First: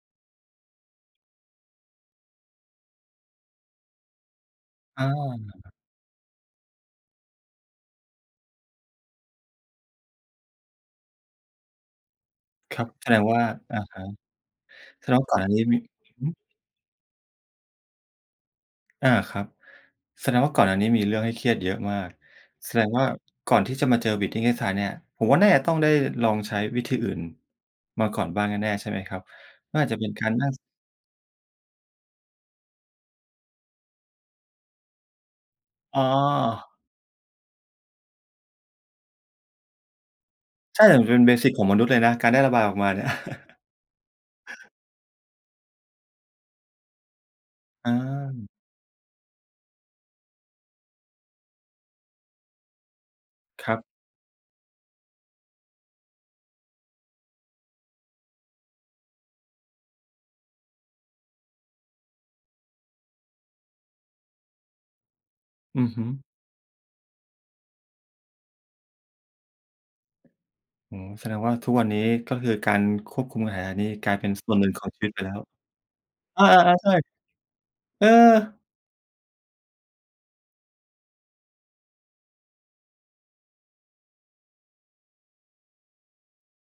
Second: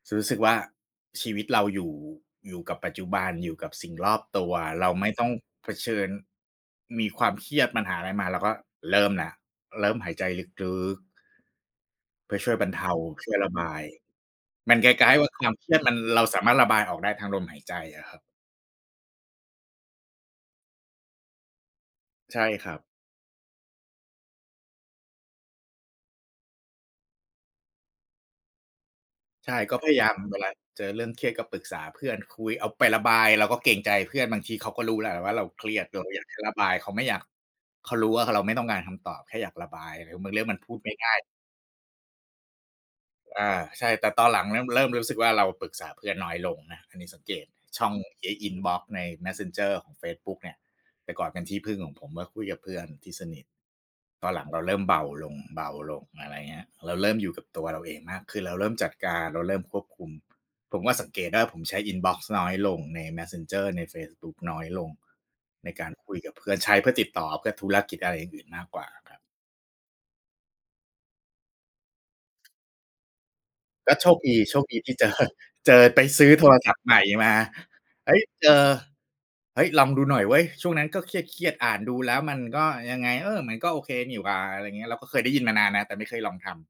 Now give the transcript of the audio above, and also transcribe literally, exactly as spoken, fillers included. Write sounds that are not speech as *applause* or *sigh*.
ซึ่งรู้สึกว่า ชีวิตเราอยู่ อยู่กับปัจจุบัน อยู่กับสิ่งรอบตัว เราอไม่ต้องเผา ชิญ มีความเครียด ปัญหาอะไรมา เราก็เริ่มแล้ว เริ่มหายใจลึก ๆ เพื่อช่วยบรรคเรทับ า แสดงช่ววย่า ระบาอะย ฮะ มันก๊แสาดย งๆ วว่่าาก่อนคหนว้าามนีเ้ครีมยิ ดมัน เรฮาึ สามารถระบายออกได้ทางลมหายใจอะครับ อา ครับ แสดงว่าก่อนหน้านี้มีเรื่องให้เครียดเยอะมาก ใช่คแรสัดบ งว่าก่อนที่จะมาเจอ Breathing Exercise เนี่ย ผมว่าน่าจะต้องได้ลองใช้วิธีอื่น มาก่อนบ้างแน่ ๆ ใช่ไหมครับ? ใช่ กม็ันอพาจยจะายเาป็นม การเวนลัา่ง ส เจอเรื่องเครียดก็ปรึกษาเพื่อน คุย เอาไประบาย เราก็เกรงใจเพื่อน บางทีเขาก็รู้แล้วแหละว่าเราเครียด เรอ้าอยากแค่ระบาอ ย เขาไม่อยาก เขารู้ว่า ค เราไม่ต้องการคำตอบ แค่อยากระบาย หรือบางเรื่องมันพูดใช่ ไมแต่่มังนจ่าะเปย ็นเบสิกของมนุษย์เลยนะ การได้ระบายออกมาเนี่ย อา *chuckles* ใช่ แต่ตอนหลังนะมันเริ่มรู้สึกว่า เราปรึกษาเพื่อนน้อยลงนะ อันนี้สังเกตช่อองเอ อา ินบอกซ์ใน Messenger ของเฟซบุ๊กเนี่ย แต่ก่อนเป็นที่พึ่งของผมมาคุยกับเพื่อนที่สนิท ครับ ตอนหลังเราเริ่มเบาลง ๆ อะไรเงี้ย เราเริ่มอยู่กับตัวเราเองมากขึ้น เราเริ่มจัดการ เราเริ่มควบคุม ผมว่าสังเกตได้ ผมใช้อินบอกซ์น้อยลงใน Messenger ในเฟซบุ๊กน้อยลง ในอกืาอรฮึ คุยกับเพื่อน ใช้เพื่อติดต่อ เพื่อธุรกิจ อะไรอย่างอื่นมากกว่าอะครับ อืม แสดงว่าทุกวันนี้ ก็คือการควบคุมอาหา นี้ ก็โชกลายคเป็ดนี ส่โชวนหคนึ่งดีขอทงี่ ชีเจวิตอ ไปแล้ว เจอ ไปซื้ออโา ทรศัพๆ ทๆ ์ใชใ่ หม่มา เออ เฮ้ย เจอ เฮ้ย ลองดูหน่อยเว้ย ช่วงนั้นก็เครียด ๆ อ่านดูแล้วมันก็ยังไง เออ มันก็โอเคนี่หว่า อะไรเงี้ย เราก็เคยได้ยินมานานนะ แต่ไม่เคยลองทำ